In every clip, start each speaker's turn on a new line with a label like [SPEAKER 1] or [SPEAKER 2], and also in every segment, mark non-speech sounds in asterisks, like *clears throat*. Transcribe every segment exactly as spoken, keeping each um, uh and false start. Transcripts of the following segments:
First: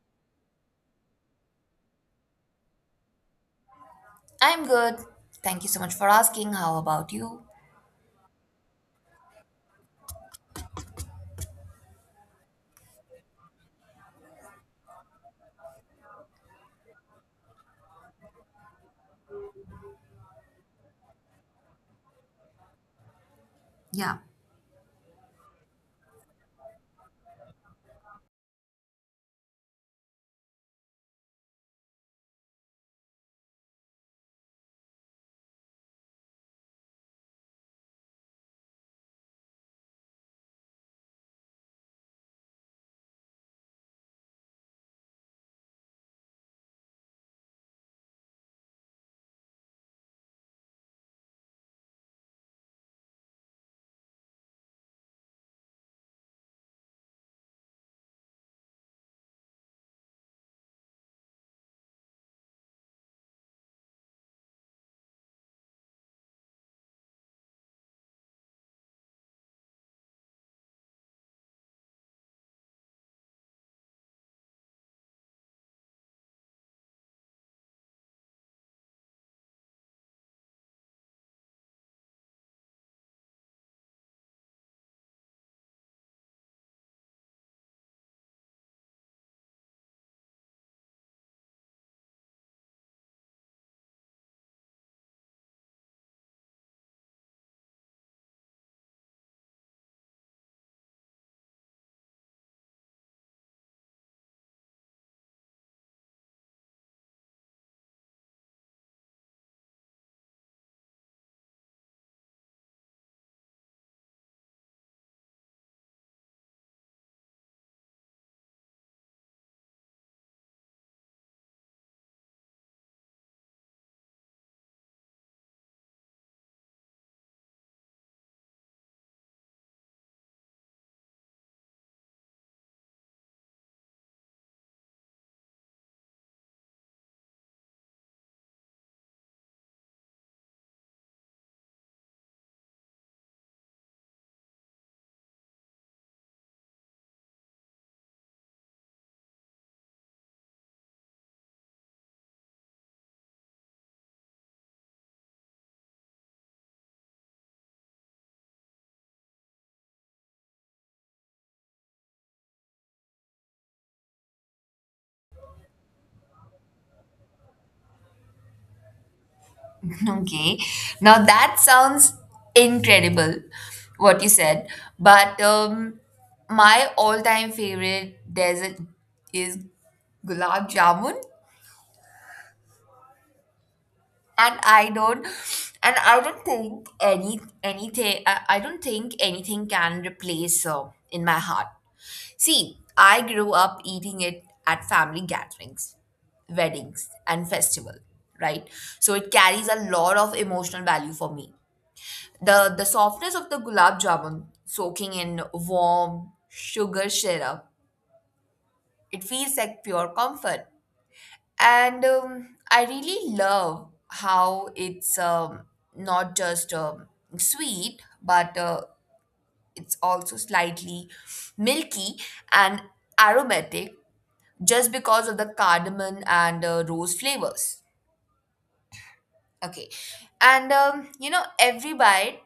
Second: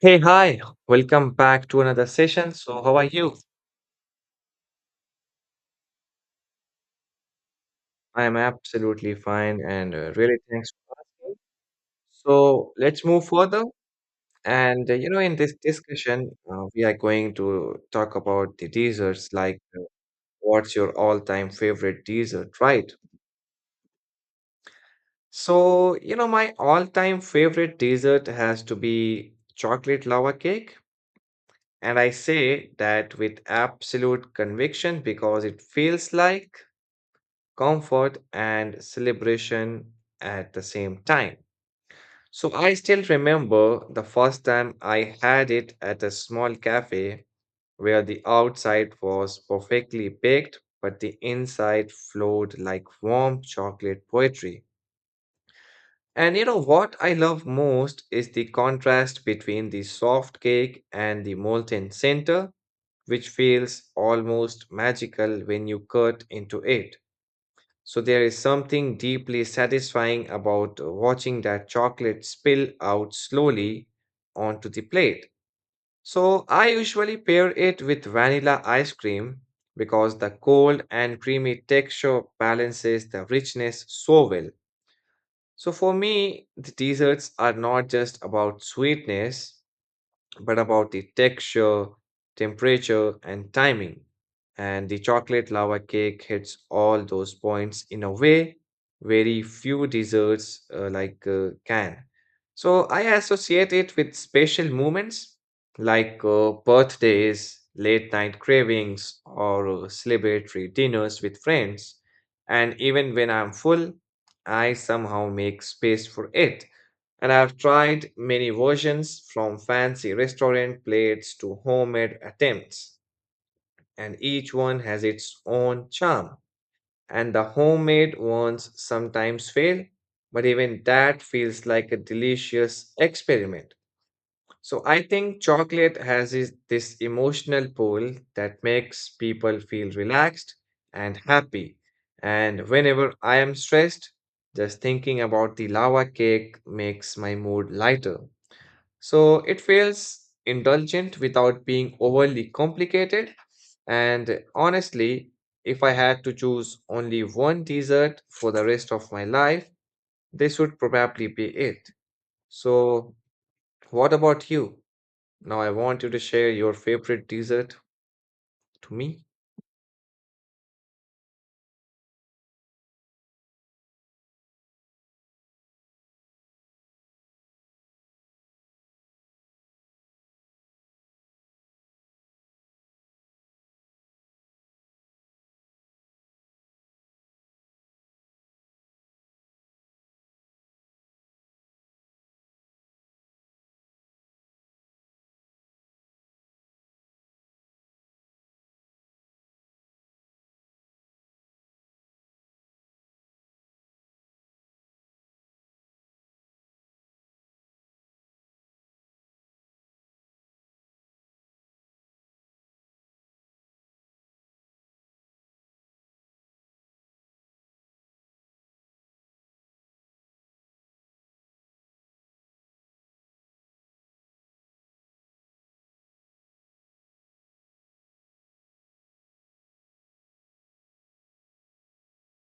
[SPEAKER 1] Hey, hi, welcome back to another session. So, how are you?
[SPEAKER 2] I'm good. Thank you so much for asking. How about you?
[SPEAKER 1] I am absolutely fine and uh, really thanks for asking. So, let's move further. And, uh, you know, in this discussion, uh, we are going to talk about the desserts, like uh, what's your all time favorite dessert, right?
[SPEAKER 2] Yeah.
[SPEAKER 1] So, you know, my all time favorite dessert has to be chocolate lava cake. And I say that with absolute conviction because it feels like comfort and celebration at the same time. So I still remember the first time I had it at a small cafe where the outside was perfectly baked, but the inside flowed like warm chocolate poetry. And you know what I love most is the contrast between the soft cake and the molten center, which feels almost magical when you cut into it. So there is something deeply satisfying about watching that chocolate spill out slowly onto the plate. So I usually pair it with vanilla ice cream because the cold and creamy texture balances the richness so well. So for me, the desserts are not just about sweetness, but about the texture, temperature, and timing. And the chocolate lava cake hits all those points in a way very few desserts uh, like uh, can. So I associate it with special moments like uh, birthdays, late night cravings, or uh, celebratory dinners with friends. And even when I'm full, I somehow make space for it, and I've tried many versions from fancy restaurant plates to homemade attempts, and each one has its own charm. And the homemade ones sometimes fail, but even that feels like a delicious experiment. So I think chocolate has is- this emotional pull that makes people feel relaxed and happy. And whenever I am stressed, just thinking about the lava cake makes my mood lighter. So it feels indulgent without being overly complicated. And honestly, if I had to choose only one dessert for the rest of my life, this would probably be it. So, what about you? Now, I want you to share your favorite dessert to me.
[SPEAKER 2] *laughs* Okay. Now that sounds incredible, what you said. But um, my all-time favorite dessert is gulab jamun, and I don't, and I don't think any anything. I, I don't think anything can replace uh, in my heart. See, I grew up eating it at family gatherings, weddings, and festival, right? So it carries a lot of emotional value for me. The the softness of the gulab jamun soaking in warm sugar syrup, it feels like pure comfort. And um, I really love how it's um, not just um, sweet, but uh, it's also slightly milky and aromatic just because of the cardamom and uh, rose flavors. Okay. And, um, you know, every bite,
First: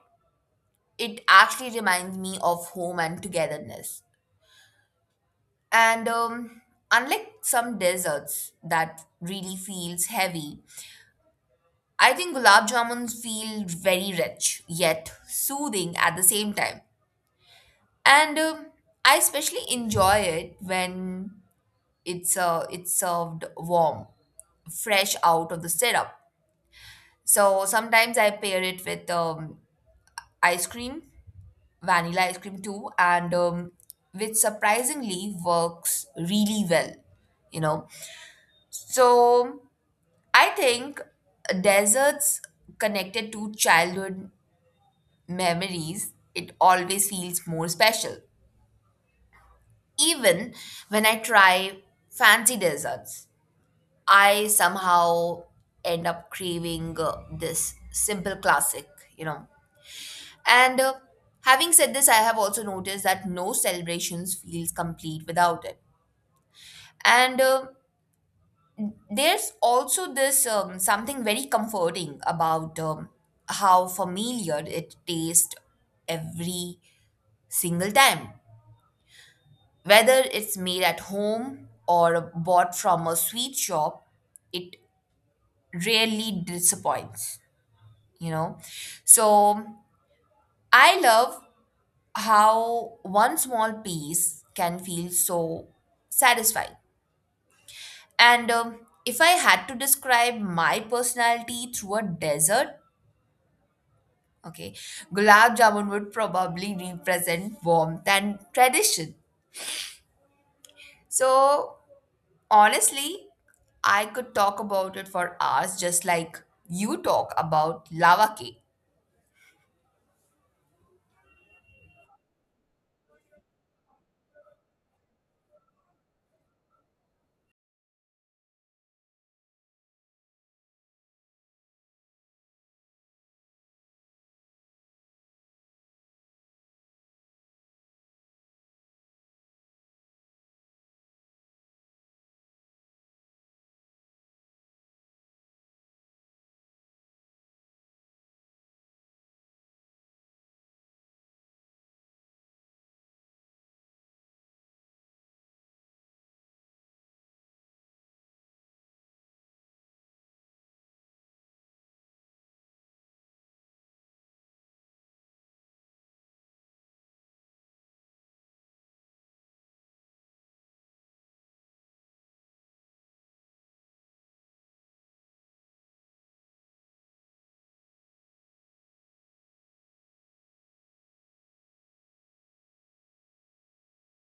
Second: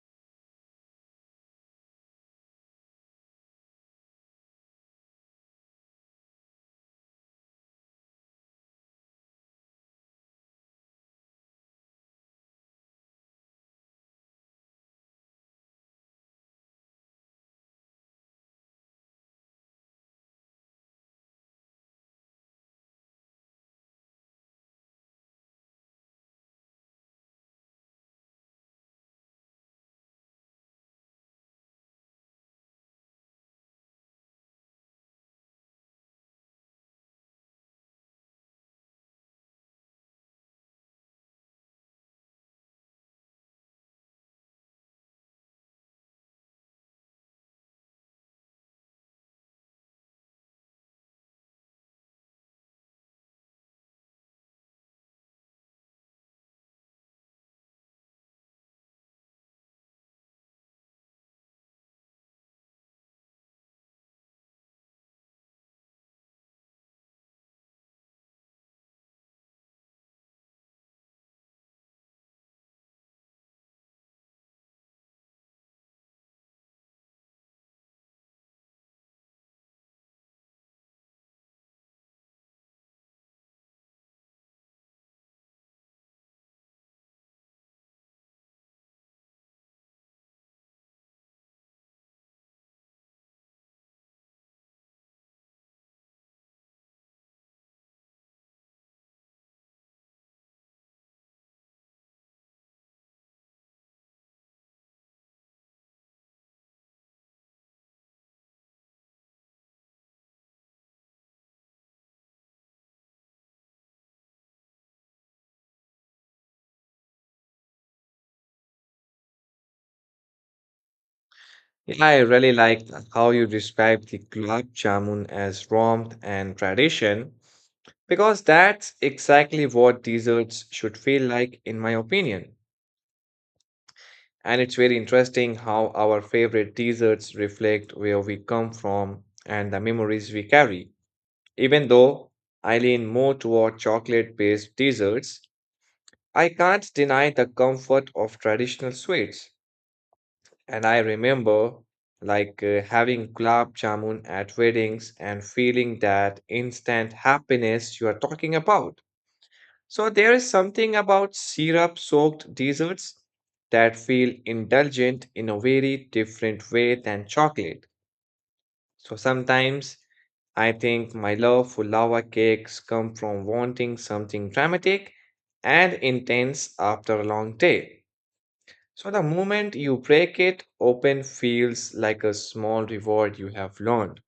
[SPEAKER 2] it actually reminds me of home and togetherness. And um, unlike some desserts that really feels heavy, I think gulab jamuns feel very rich yet soothing at the same time. And um, I especially enjoy it when it's uh, it's served warm, fresh out of the syrup. So sometimes I pair it with um, ice cream, vanilla ice cream too, and um, which surprisingly works really well, you know. So I think desserts connected to childhood memories, it always feels more special. Even when I try fancy desserts, I somehow end up craving uh, this simple classic, you know. And uh, having said this, I have also noticed that no celebrations feels complete without it. And uh, there's also this um, something very comforting about um, how familiar it tastes every single time. Whether it's made at home or bought from a sweet shop, it rarely disappoints, you know. So I love how one small piece can feel so satisfying. And um, if I had to describe my personality through a desert, okay, gulab jamun would probably represent warmth and tradition. So honestly, I could talk about it for hours, just like you talk about lava cake.
[SPEAKER 1] Yeah, I really like how you described the gulab jamun as warmth and tradition, because that's exactly what desserts should feel like, in my opinion. And it's very interesting how our favorite desserts reflect where we come from and the memories we carry. Even though I lean more toward chocolate based desserts, I can't deny the comfort of traditional sweets. And I remember like uh, having gulab jamun at weddings and feeling that instant happiness you are talking about. So there is something about syrup-soaked desserts that feel indulgent in a very different way than chocolate. So sometimes I think my love for lava cakes come from wanting something dramatic and intense after a long day. So the moment you break it open feels like a small reward you have learned.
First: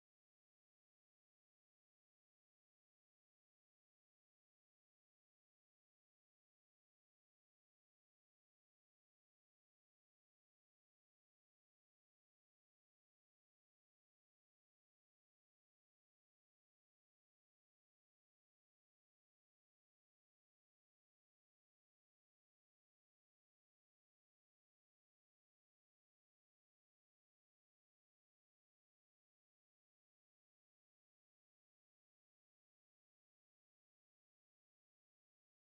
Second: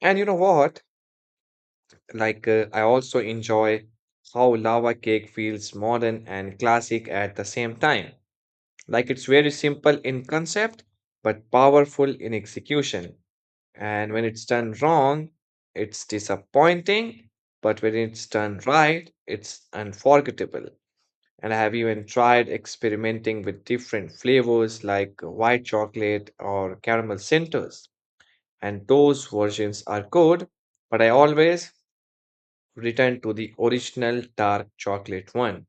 [SPEAKER 1] And you know what? Like uh, I also enjoy how lava cake feels modern and classic at the same time. Like it's very simple in concept but powerful in execution. And when it's done wrong, it's disappointing, but when it's done right, it's unforgettable. And I have even tried experimenting with different flavors like white chocolate or caramel centers. And those versions are good, but I always return to the original dark chocolate one.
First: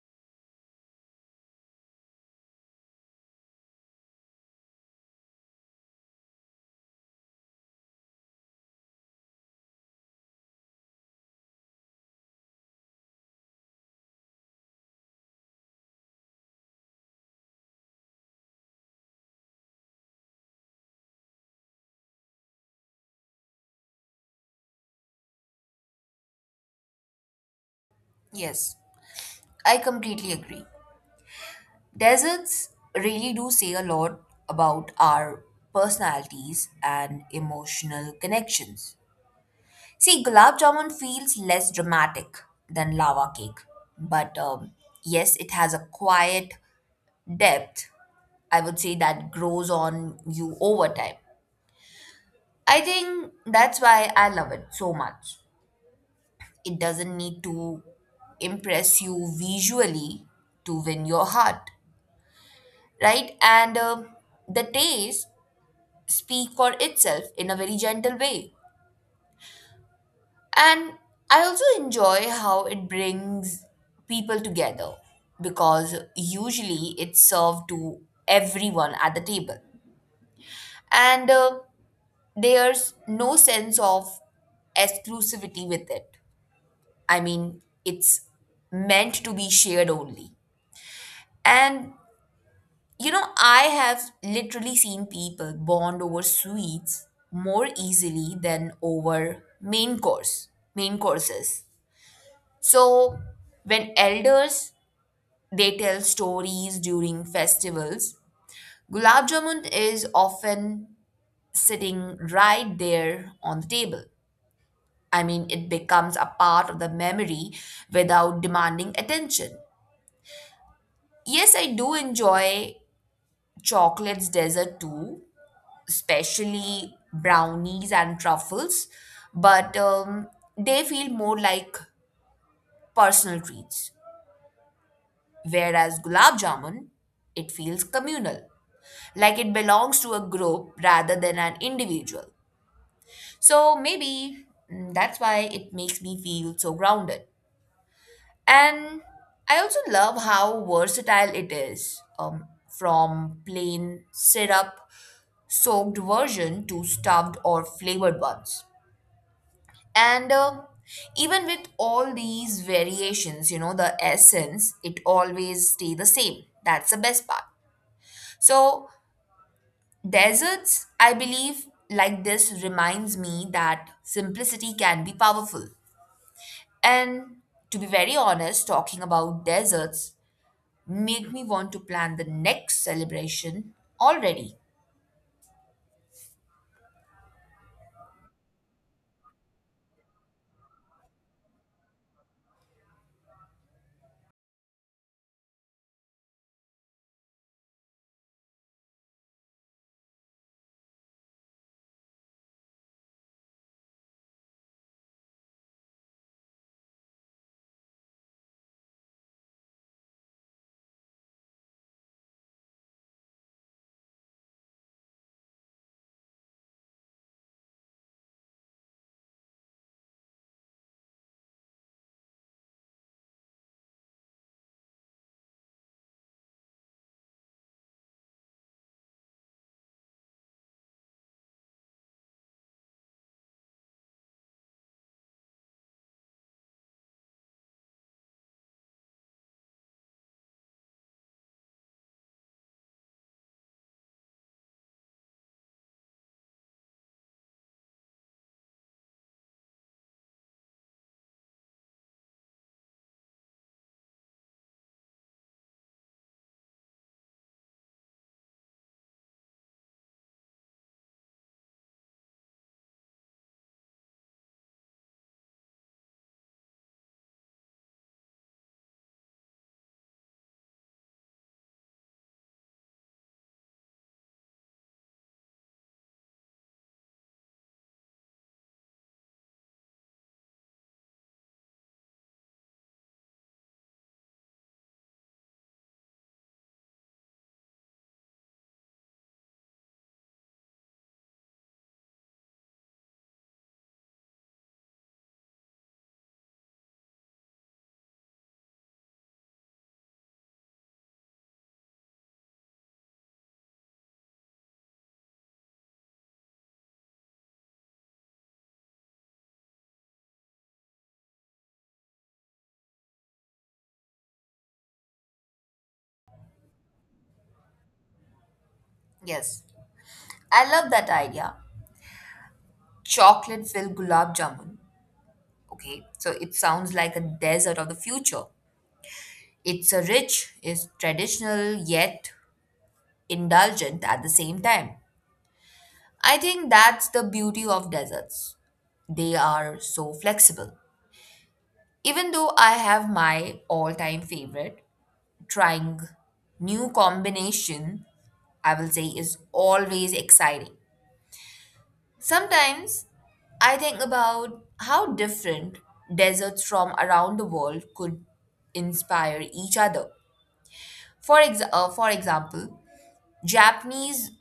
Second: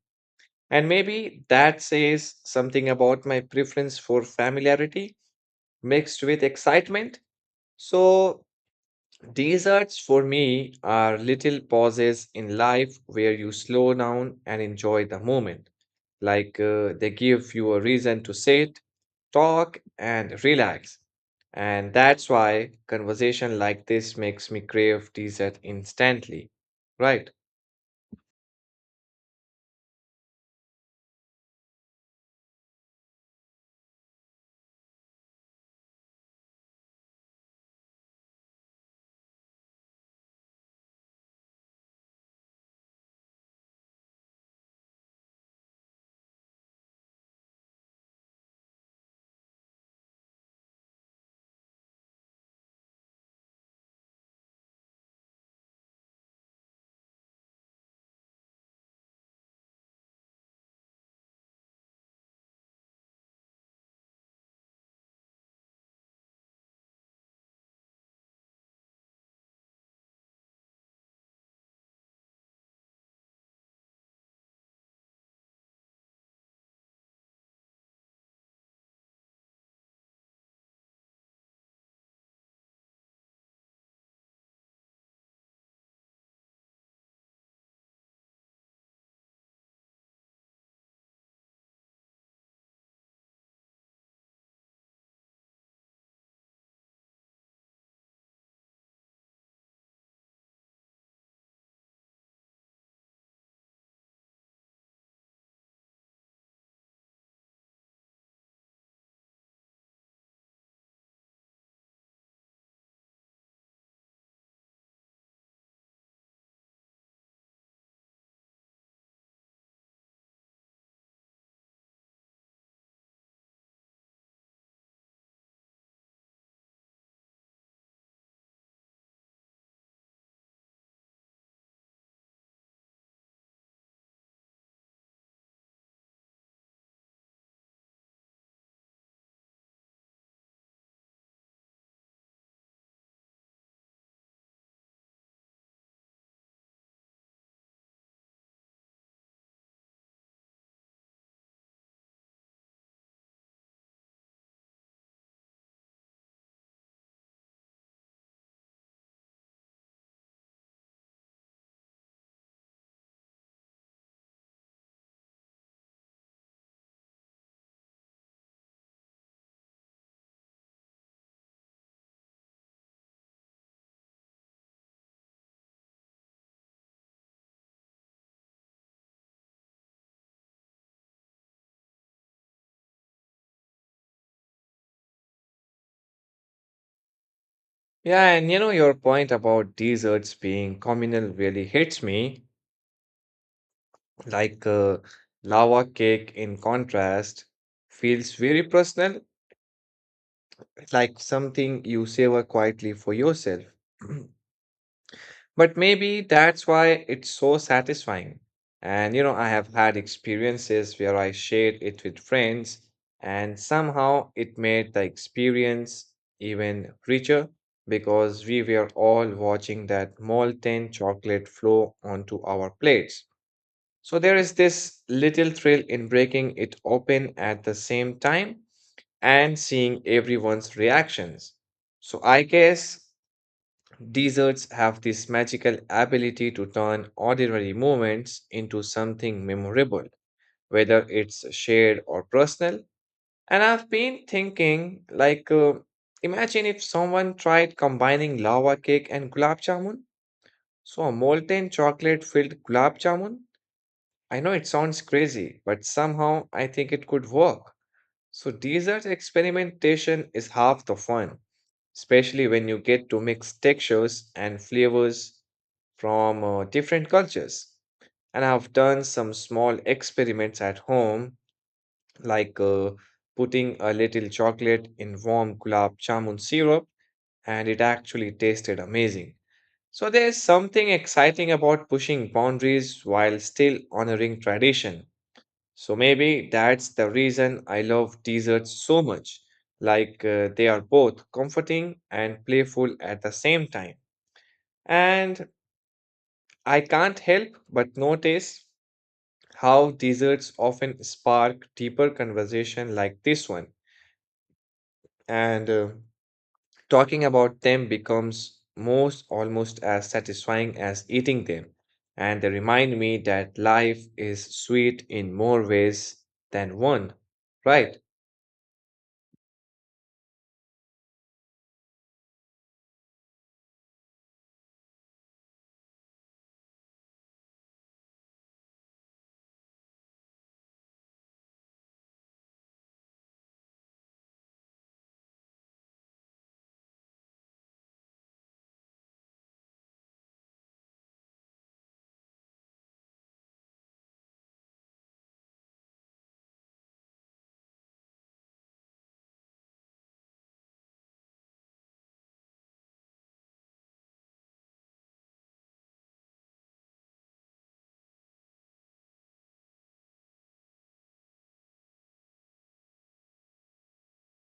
[SPEAKER 1] And maybe that says something about my preference for familiarity mixed with excitement. So, desserts for me are little pauses in life where you slow down and enjoy the moment. Like uh, they give you a reason to sit, talk, and relax. And that's why conversation like this makes me crave dessert instantly, right?
[SPEAKER 2] Yes, I completely agree. Deserts really do say a lot about our personalities and emotional connections. See, gulab jamun feels less dramatic than lava cake, but um, yes, it has a quiet depth, I would say, that grows on you over time. I think that's why I love it so much. It doesn't need to impress you visually to win your heart, right? And um the taste speak for itself in a very gentle way. And I also enjoy how it brings people together because usually it's served to everyone at the table. And uh, there's no sense of exclusivity with it. I mean, it's meant to be shared only. And you know, I have literally seen people bond over sweets more easily than over main course, main courses. So, when elders they tell stories during festivals, gulab jamun is often sitting right there on the table. I mean, it becomes a part of the memory without demanding attention. Yes, I do enjoy chocolates dessert too, especially brownies and truffles, but um, they feel more like personal treats. Whereas gulab jamun, it feels communal, like it belongs to a group rather than an individual. So maybe mm, that's why it makes me feel so grounded. And I also love how versatile it is um, from plain syrup soaked version to stuffed or flavored ones. And uh, even with all these variations, you know, the essence, it always stay the same. That's the best part. So deserts, I believe, like this reminds me that simplicity can be powerful. And to be very honest, talking about deserts make me want to plan the next celebration already.
[SPEAKER 1] Yeah, and you know, your point about desserts being communal really hits me. Like uh, lava cake, in contrast, feels very personal, like something you savor quietly for yourself. *clears throat* But maybe that's why it's so satisfying. And you know, I have had experiences where I shared it with friends, and somehow it made the experience even richer because we were all watching that molten chocolate flow onto our plates. So there is this little thrill in breaking it open at the same time and seeing everyone's reactions. So I guess desserts have this magical ability to turn ordinary moments into something memorable, whether it's shared or personal. And I've been thinking, like, uh, imagine if someone tried combining lava cake and gulab jamun. So, a molten chocolate filled gulab jamun. I know it sounds crazy, but somehow I think it could work. So, dessert experimentation is half the fun, especially when you get to mix textures and flavors from uh, different cultures. And I've done some small experiments at home, like uh, putting a little chocolate in warm gulab jamun syrup, and it actually tasted amazing. So, there's something exciting about pushing boundaries while still honoring tradition. So maybe that's the reason I love desserts so much. Like uh, they are both comforting and playful at the same time. And I can't help but notice how desserts often spark deeper conversation like this one. And uh, talking about them becomes most almost as satisfying as eating them. And they remind me that life is sweet in more ways than one, right?
[SPEAKER 2] Yes, I love that idea. Chocolate filled gulab jamun. Okay, so it sounds like a desert of the future. It's a rich, is traditional yet indulgent at the same time. I think that's the beauty of deserts. They are so flexible. Even though I have my all-time favorite, trying new combination, I will say is always exciting. Sometimes I think about how different deserts from around the world could inspire each other. For ex- uh, for example, Japanese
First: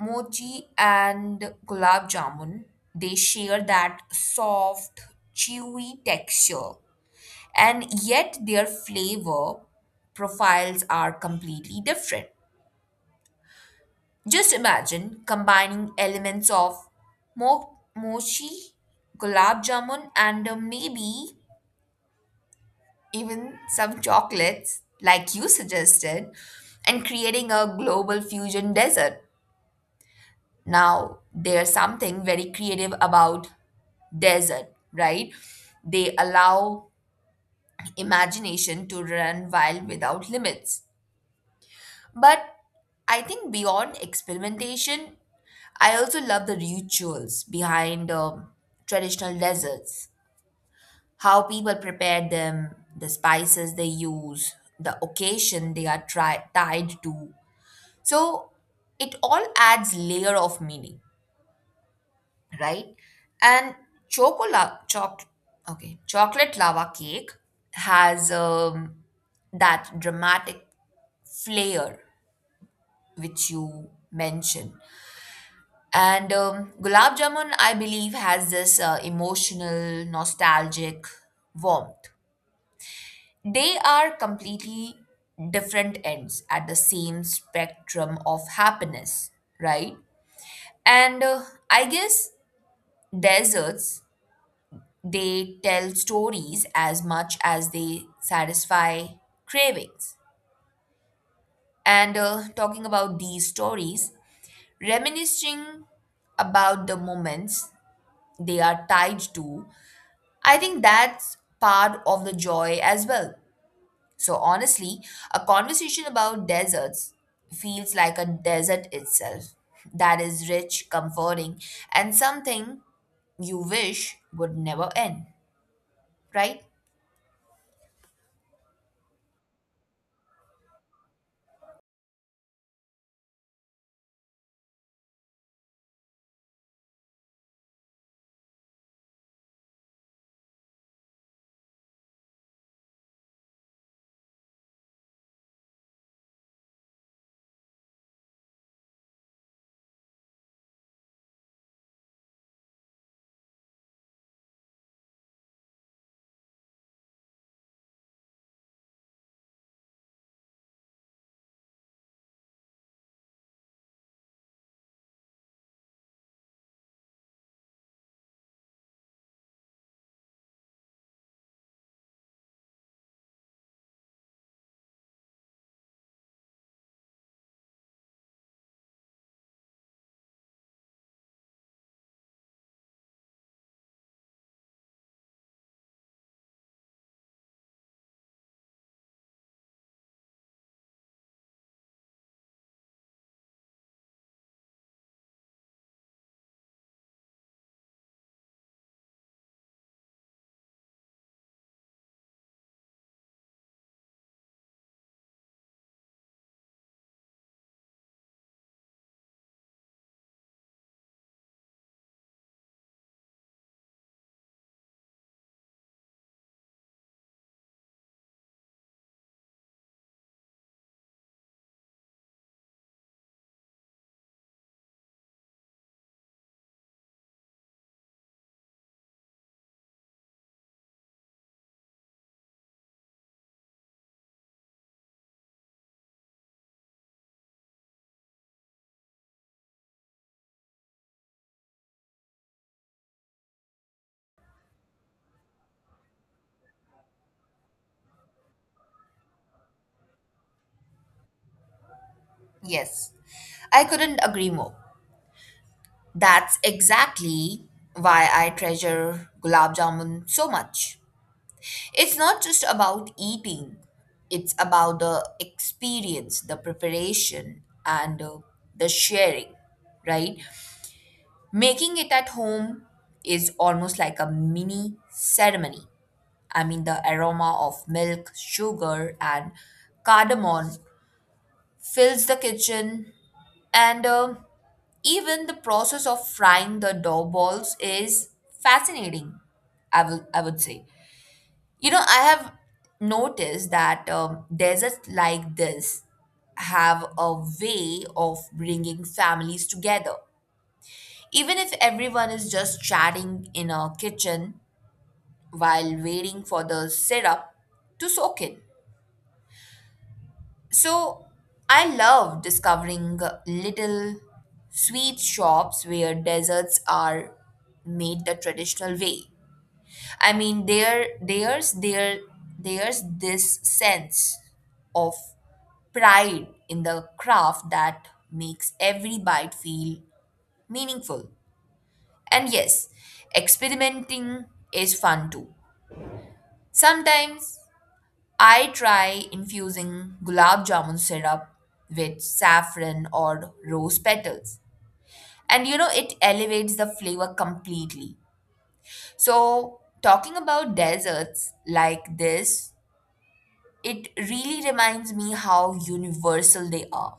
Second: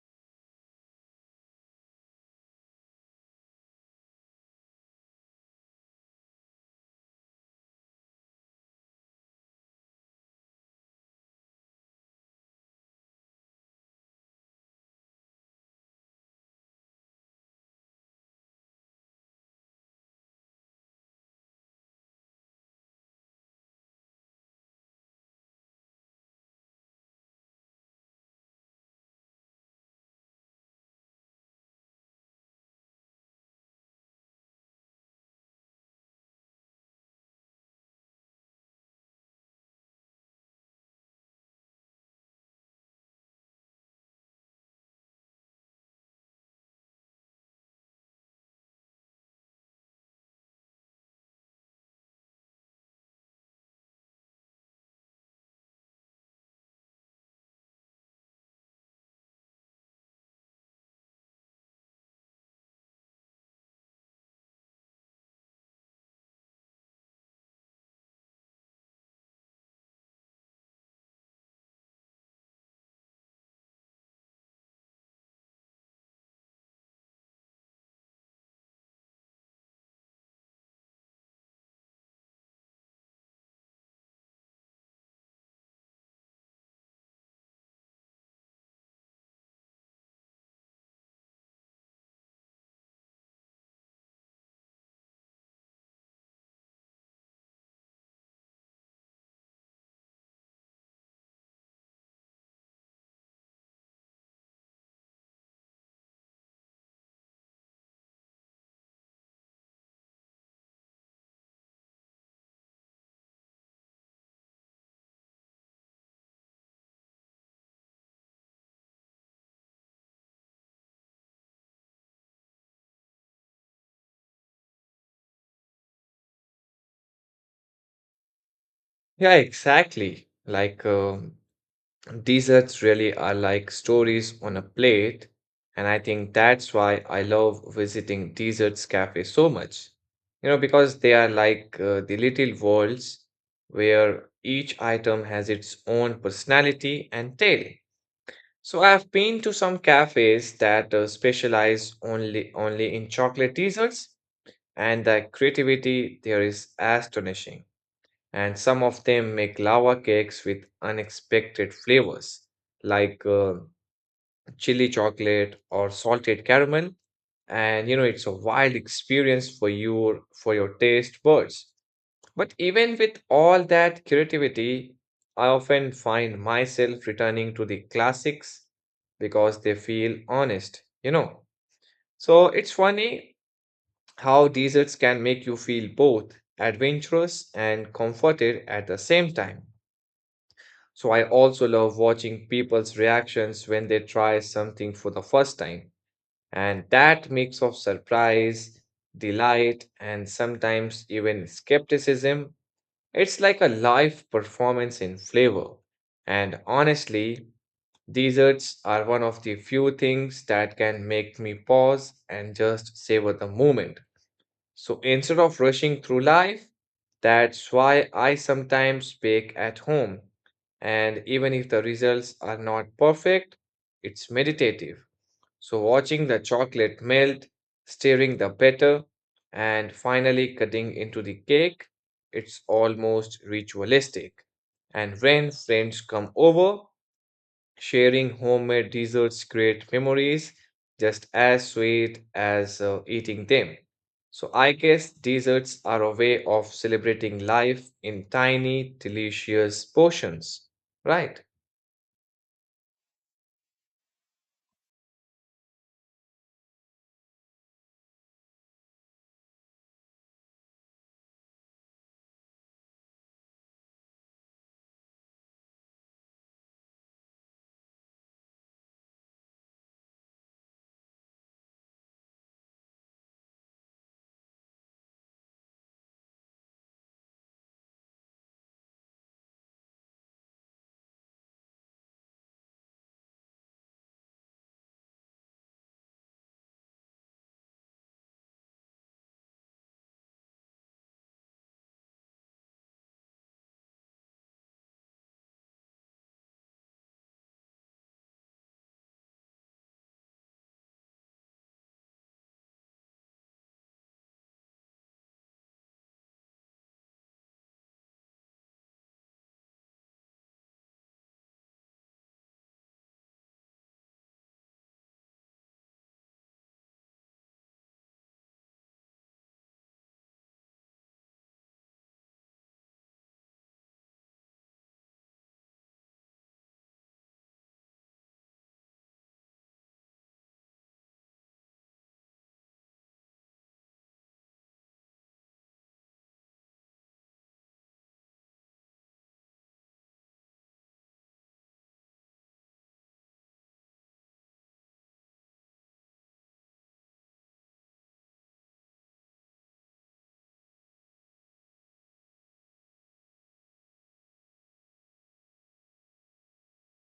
[SPEAKER 2] mochi and gulab jamun, they share that soft, chewy texture, and yet their flavor profiles are completely different. Just imagine combining elements of mo- mochi, gulab jamun, and uh, maybe even some chocolates, like you suggested, and creating a global fusion dessert. Now, there's something very creative about desert, right? They allow imagination to run wild without limits. But I think beyond experimentation, I also love the rituals behind um, traditional deserts, how people prepare them, the spices they use, the occasion they are tri- tied to. So it all adds layer of meaning. Right? And chocolate, choc- okay, chocolate lava cake has um, that dramatic flair which you mentioned. And um, gulab jamun, I believe, has this uh, emotional, nostalgic warmth. They are completely different ends at the same spectrum of happiness, right? And uh, I guess desserts they tell stories as much as they satisfy cravings. And uh, talking about these stories, reminiscing about the moments they are tied to, I think that's part of the joy as well. So, honestly, a conversation about deserts feels like a desert itself that is rich, comforting, and something you wish would never end, right?
[SPEAKER 1] Yeah, exactly. Like um, desserts really are like stories on a plate, and I think that's why I love visiting desserts cafe so much. You know, because they are like uh, the little worlds where each item has its own personality and tale. So I've been to some cafes that uh, specialize only only in chocolate desserts, and the creativity there is astonishing, and some of them make lava cakes with unexpected flavors like uh, chili chocolate or salted caramel, and you know it's a wild experience for your for your taste buds. But even with all that creativity, I often find myself returning to the classics because they feel honest, you know. So it's funny how desserts can make you feel both adventurous and comforted at the same time. So I also love watching people's reactions when they try something for the first time. And that mix of surprise, delight, and sometimes even skepticism, it's like a live performance in flavor. And honestly, desserts are one of the few things that can make me pause and just savor the moment, so instead of rushing through life, that's why I sometimes bake at home. And even if the results are not perfect, it's meditative. So watching the chocolate melt, stirring the batter, and finally cutting into the cake, it's almost ritualistic. And when friends come over, sharing homemade desserts create memories just as sweet as uh, eating them. So I guess desserts are a way of celebrating life in tiny, delicious portions, right?
[SPEAKER 2] Yes, I couldn't agree more. That's exactly why I treasure gulab jamun so much. It's not just about eating, it's about the experience, the preparation, and uh, the sharing, right? Making it at home is almost like a mini ceremony. I mean, the aroma of milk, sugar, and cardamom fills the kitchen and uh, even the process of frying the dough balls is fascinating, I, will, I would say. You know, I have noticed that um, deserts like this have a way of bringing families together. Even if everyone is just chatting in a kitchen while waiting for the syrup to soak in. So I love discovering little sweet shops where desserts are made the traditional way. I mean, there, there's there, there's this sense of pride in the craft that makes every bite feel meaningful. And yes, experimenting is fun too. Sometimes I try infusing gulab jamun syrup with saffron or rose petals. And you know, it elevates the flavor completely. So, talking about desserts like this, it really reminds me how universal they are.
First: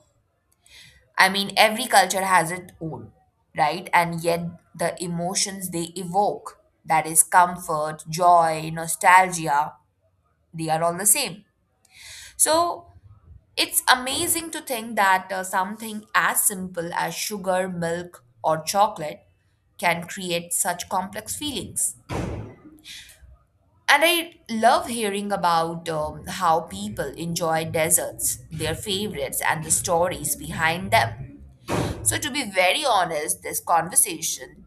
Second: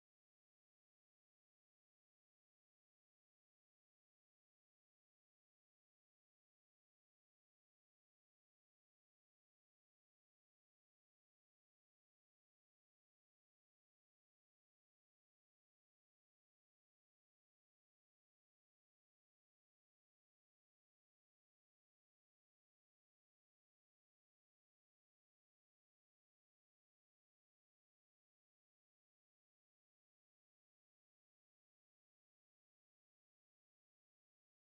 [SPEAKER 2] I mean, every culture has its own, right? And yet, the emotions they evoke that is, comfort, joy, nostalgia they are all the same. So, it's amazing to think that uh, something as simple as sugar, milk, or chocolate can create such complex feelings. And I love hearing about um, how people enjoy desserts, their favorites, and the stories behind them. So, to be very honest, this conversation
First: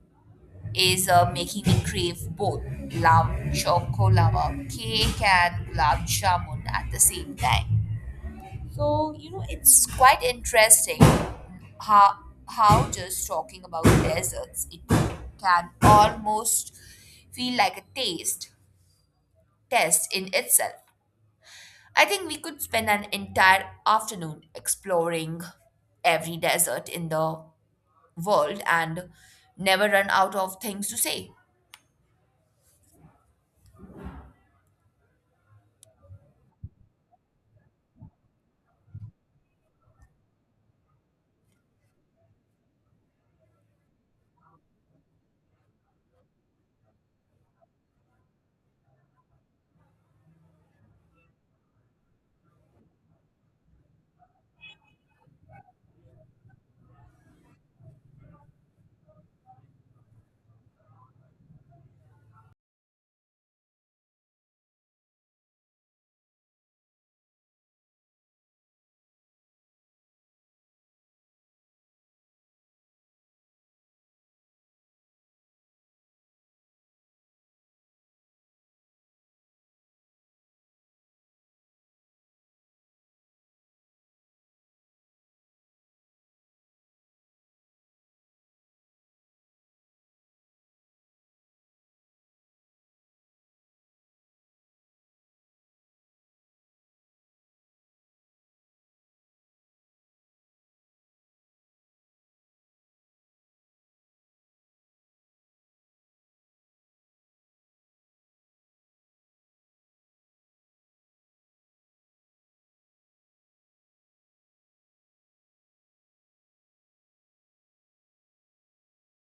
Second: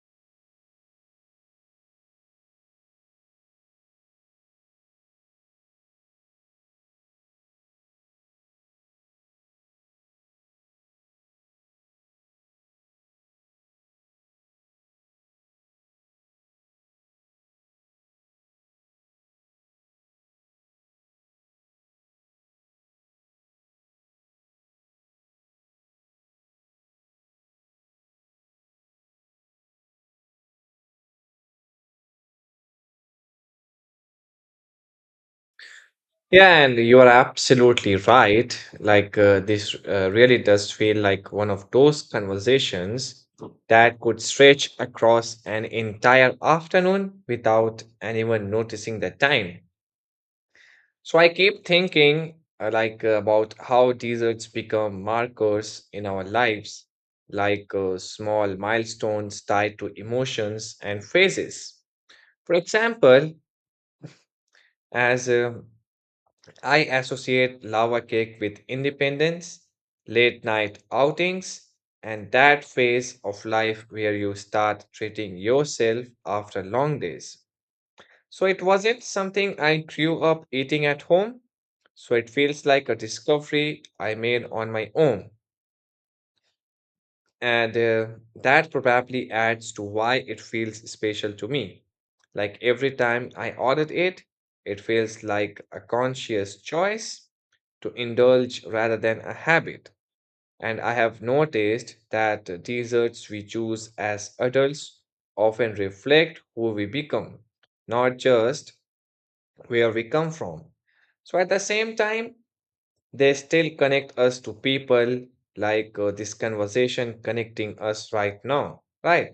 [SPEAKER 2] is uh, making me crave both love, chocolava cake and gulab jamun at the same time. So, you know, it's quite interesting how, how just talking about deserts, it can almost feel like a taste test in itself. I think we could spend an entire afternoon exploring every desert in the world and never run out of things to say.
[SPEAKER 1] Yeah, and you are absolutely right. Like uh, this uh, really does feel like one of those conversations that could stretch across an entire afternoon without anyone noticing the time. So I keep thinking uh, like uh, about how deserts become markers in our lives, like uh, small milestones tied to emotions and phases. For example, as uh, I associate lava cake with independence, late night outings, and that phase of life where you start treating yourself after long days. So it wasn't something I grew up eating at home. So it feels like a discovery I made on my own. And uh, that probably adds to why it feels special to me. Like every time I ordered it, it feels like a conscious choice to indulge rather than a habit. And I have noticed that the desserts we choose as adults often reflect who we become, not just where we come from. So at the same time, they still connect us to people, like uh, this conversation connecting us right now, right?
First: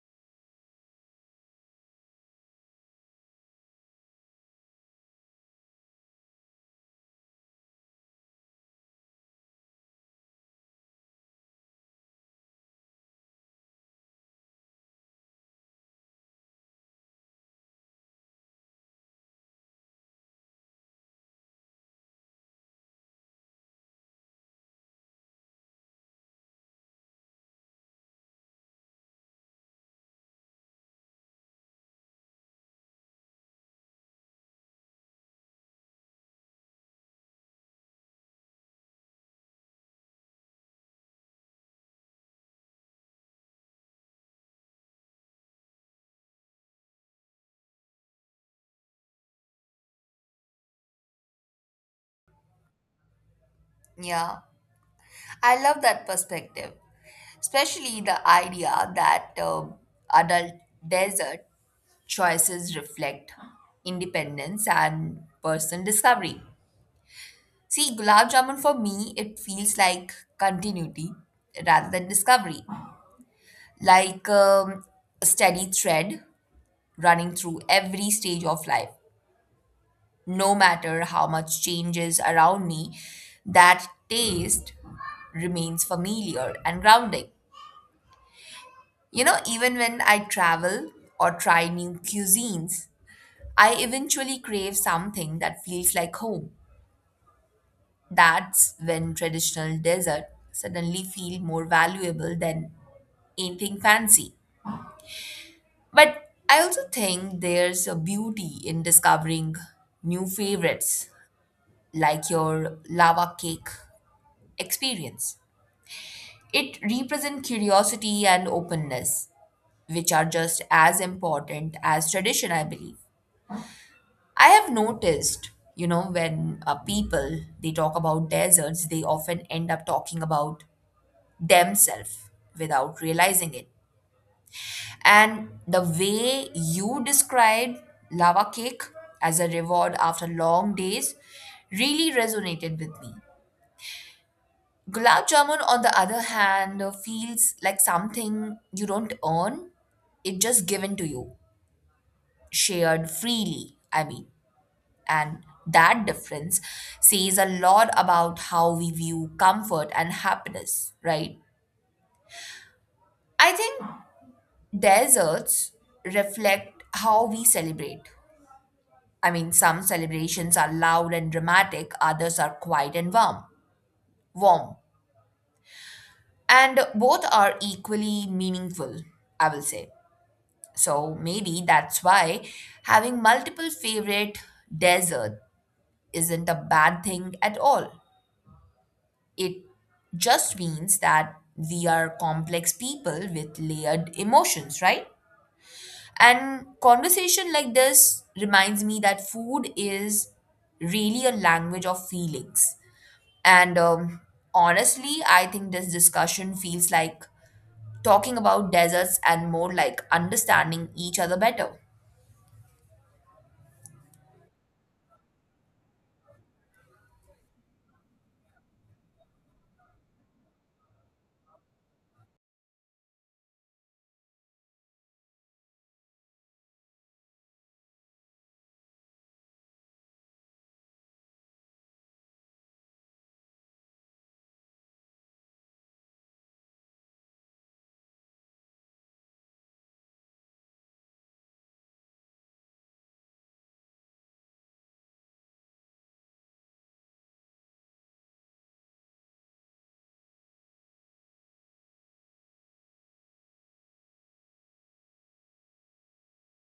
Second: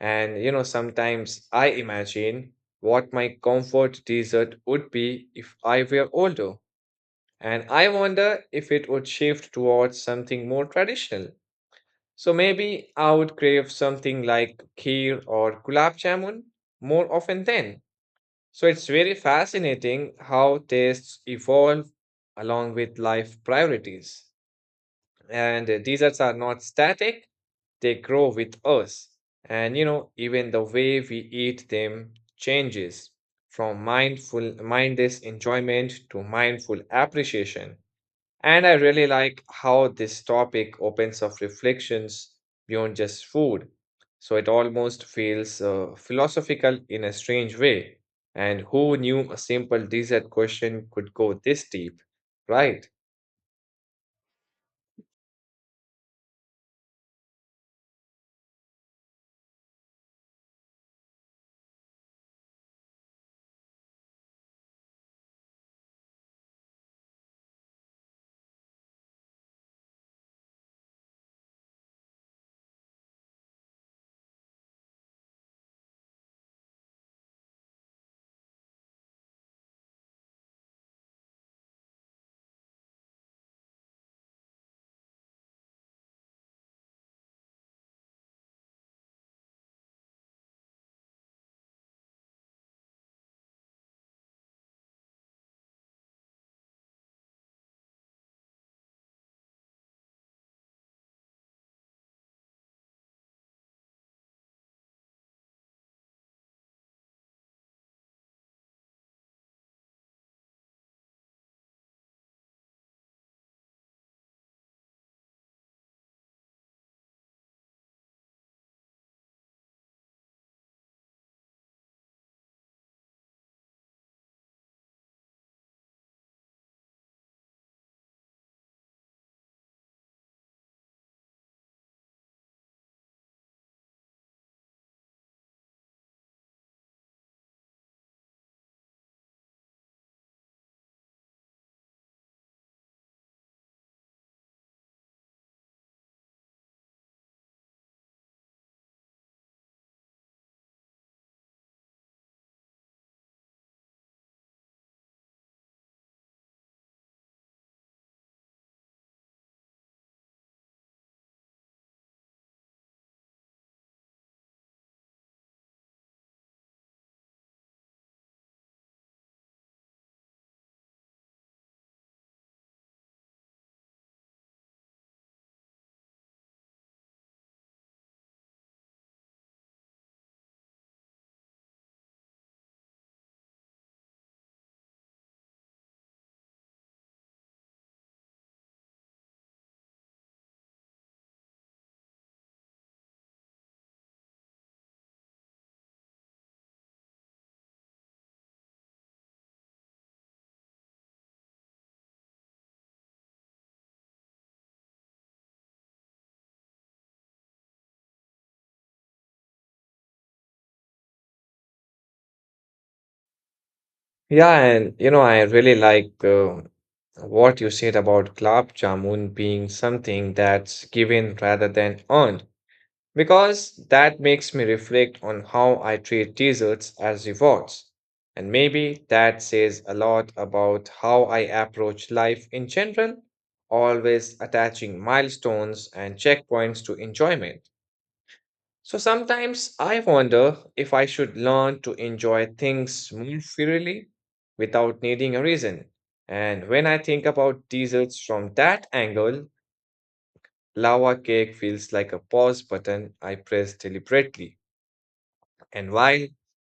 [SPEAKER 1] And you know, sometimes I imagine what my comfort dessert would be if I were older. And I wonder if it would shift towards something more traditional. So maybe I would crave something like kheer or gulab jamun more often then. So it's very fascinating how tastes evolve along with life priorities. And uh, desserts are not static, they grow with us. And you know, even the way we eat them changes from mindful mindless enjoyment to mindful appreciation. And I really like how this topic opens up reflections beyond just food. So it almost feels uh, philosophical in a strange way. And who knew a simple dessert question could go this deep, right?
[SPEAKER 2] Yeah, I love that perspective, especially the idea that um adult desert choices reflect independence and personal discovery. See, gulab jamun for me, it feels like continuity rather than discovery, like um, a steady thread running through every stage of life. No matter how much changes around me, that taste remains familiar and grounding. You know, even when I travel or try new cuisines, I eventually crave something that feels like home. That's when traditional dessert suddenly feel more valuable than anything fancy. But I also think there's a beauty in discovering new favorites like your lava cake experience. It represents curiosity and openness, which are just as important as tradition, I believe. I have noticed, you know, when uh, people they talk about deserts, they often end up talking about themselves without realizing it. And the way you described lava cake as a reward after long days really resonated with me. Gulab jamun, on the other hand, feels like something you don't earn, it's just given to you, shared freely, I mean. And that difference says a lot about how we view comfort and happiness, right? I think deserts reflect how we celebrate. I mean, some celebrations are loud and dramatic, others are quiet and warm. Warm. And both are equally meaningful, I will say. So maybe that's why having multiple favorite desert isn't a bad thing at all. It just means that we are complex people with layered emotions, right? And conversation like this reminds me that food is really a language of feelings. And um, honestly, I think this discussion feels like talking about deserts and more like understanding each other better.
[SPEAKER 1] Yeah, and you know, I really like uh, what you said about gulab jamun being something that's given rather than earned. Because that makes me reflect on how I treat desserts as rewards. And maybe that says a lot about how I approach life in general, always attaching milestones and checkpoints to enjoyment. So sometimes I wonder if I should learn to enjoy things more freely without needing a reason. And when I think about desserts from that angle, lava cake feels like a pause button I press deliberately. And while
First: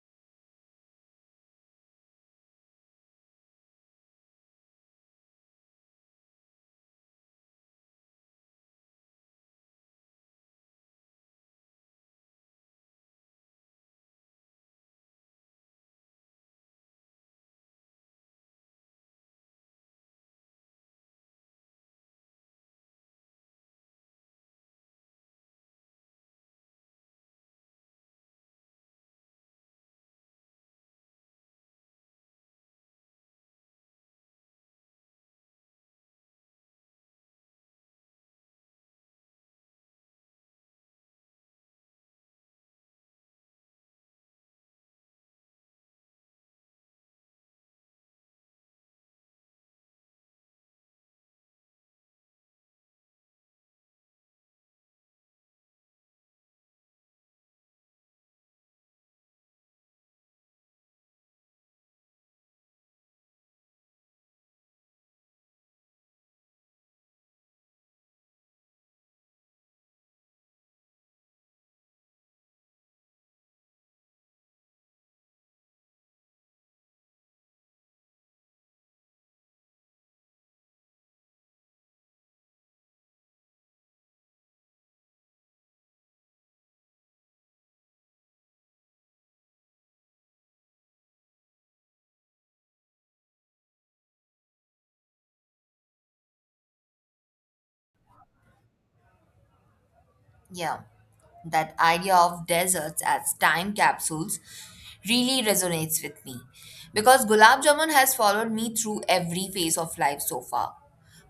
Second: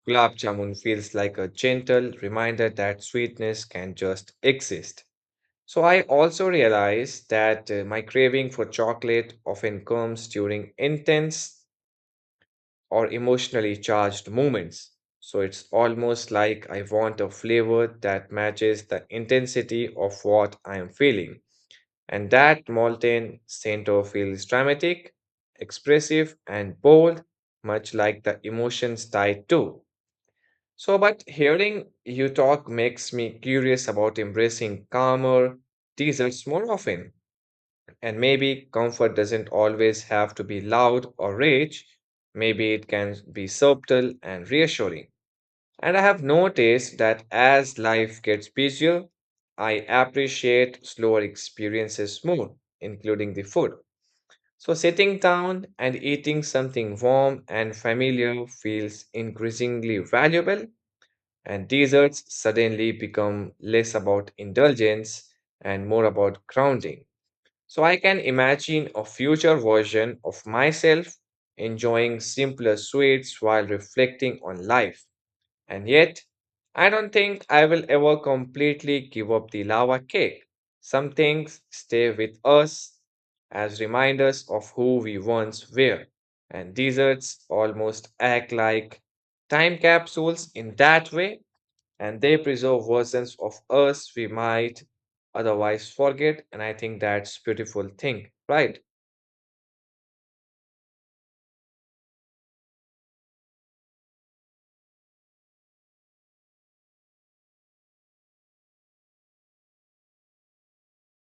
[SPEAKER 1] gulab jamun feels like a gentle reminder that sweetness can just exist. So I also realize that uh, my craving for chocolate often comes during intense or emotionally charged moments. So it's almost like I want a flavor that matches the intensity of what I am feeling. And that molten center feels dramatic, expressive, and bold, much like the emotions tied to. So, but hearing you talk makes me curious about embracing calmer desserts more often. And maybe comfort doesn't always have to be loud or rich. Maybe it can be subtle and reassuring. And I have noticed that as life gets busier, I appreciate slower experiences more, including the food. So, sitting down and eating something warm and familiar feels increasingly valuable, and deserts suddenly become less about indulgence and more about grounding. So I can imagine a future version of myself enjoying simpler sweets while reflecting on life. And yet, I don't think I will ever completely give up the lava cake. Some things stay with us as reminders of who we once were, and deserts almost act like time capsules in that way, and they preserve versions of us we might otherwise forget, and I think that's beautiful thing, right?
[SPEAKER 2] Yeah, that idea of deserts as time capsules really resonates with me because gulab jamun has followed me through every phase of life so far,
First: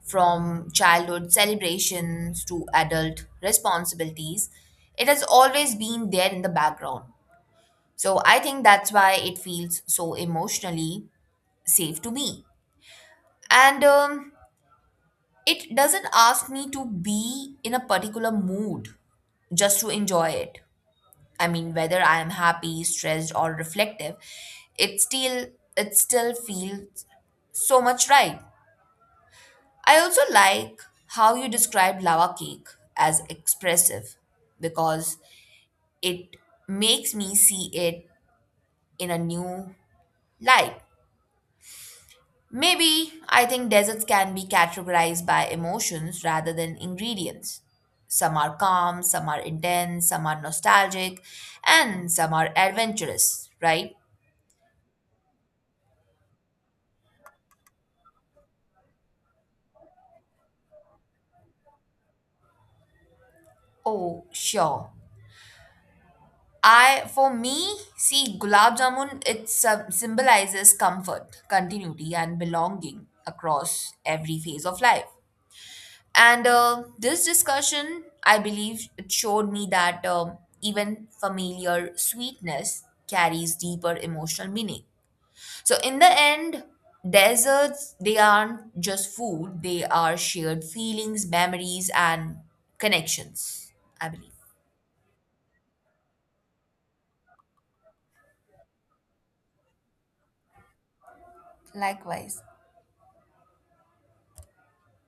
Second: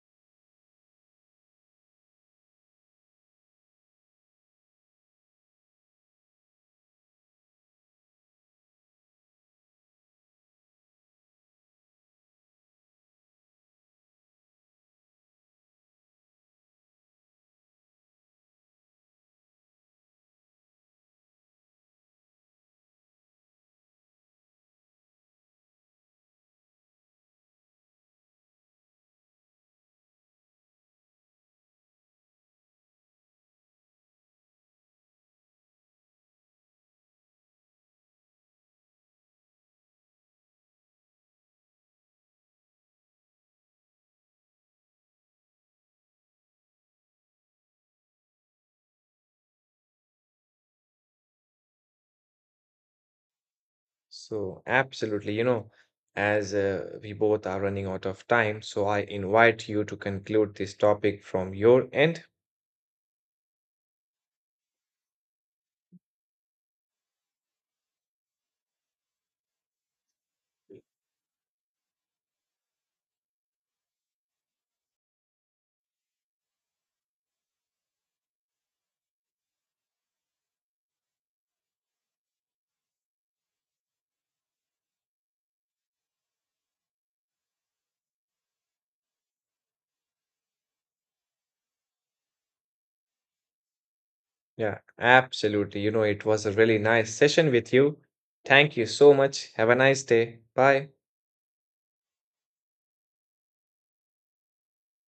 [SPEAKER 2] from childhood celebrations to adult responsibilities. It has always been there in the background. So I think that's why it feels so emotionally safe to me. And um, it doesn't ask me to be in a particular mood just to enjoy it. I mean, whether I am happy, stressed, or reflective, it still it still feels so much right. I also like how you describe lava cake as expressive because it makes me see it in a new light. Maybe I think deserts can be categorized by emotions rather than ingredients. Some are calm, some are intense, some are nostalgic, and some are adventurous, right?
[SPEAKER 1] So absolutely. You know, as uh, we both are running out of time, so I invite you to conclude this topic from your end.
[SPEAKER 2] Oh, sure. I, for me, see, gulab jamun, it sym- symbolizes comfort, continuity, and belonging across every phase of life. And uh, this discussion, I believe, it showed me that um, even familiar sweetness carries deeper emotional meaning. So, in the end, desserts, they aren't just food, they are shared feelings, memories, and connections, I believe.
[SPEAKER 1] Yeah, absolutely. You know, it was a really nice session with you. Thank you so much. Have a nice day. Bye.
[SPEAKER 2] Likewise.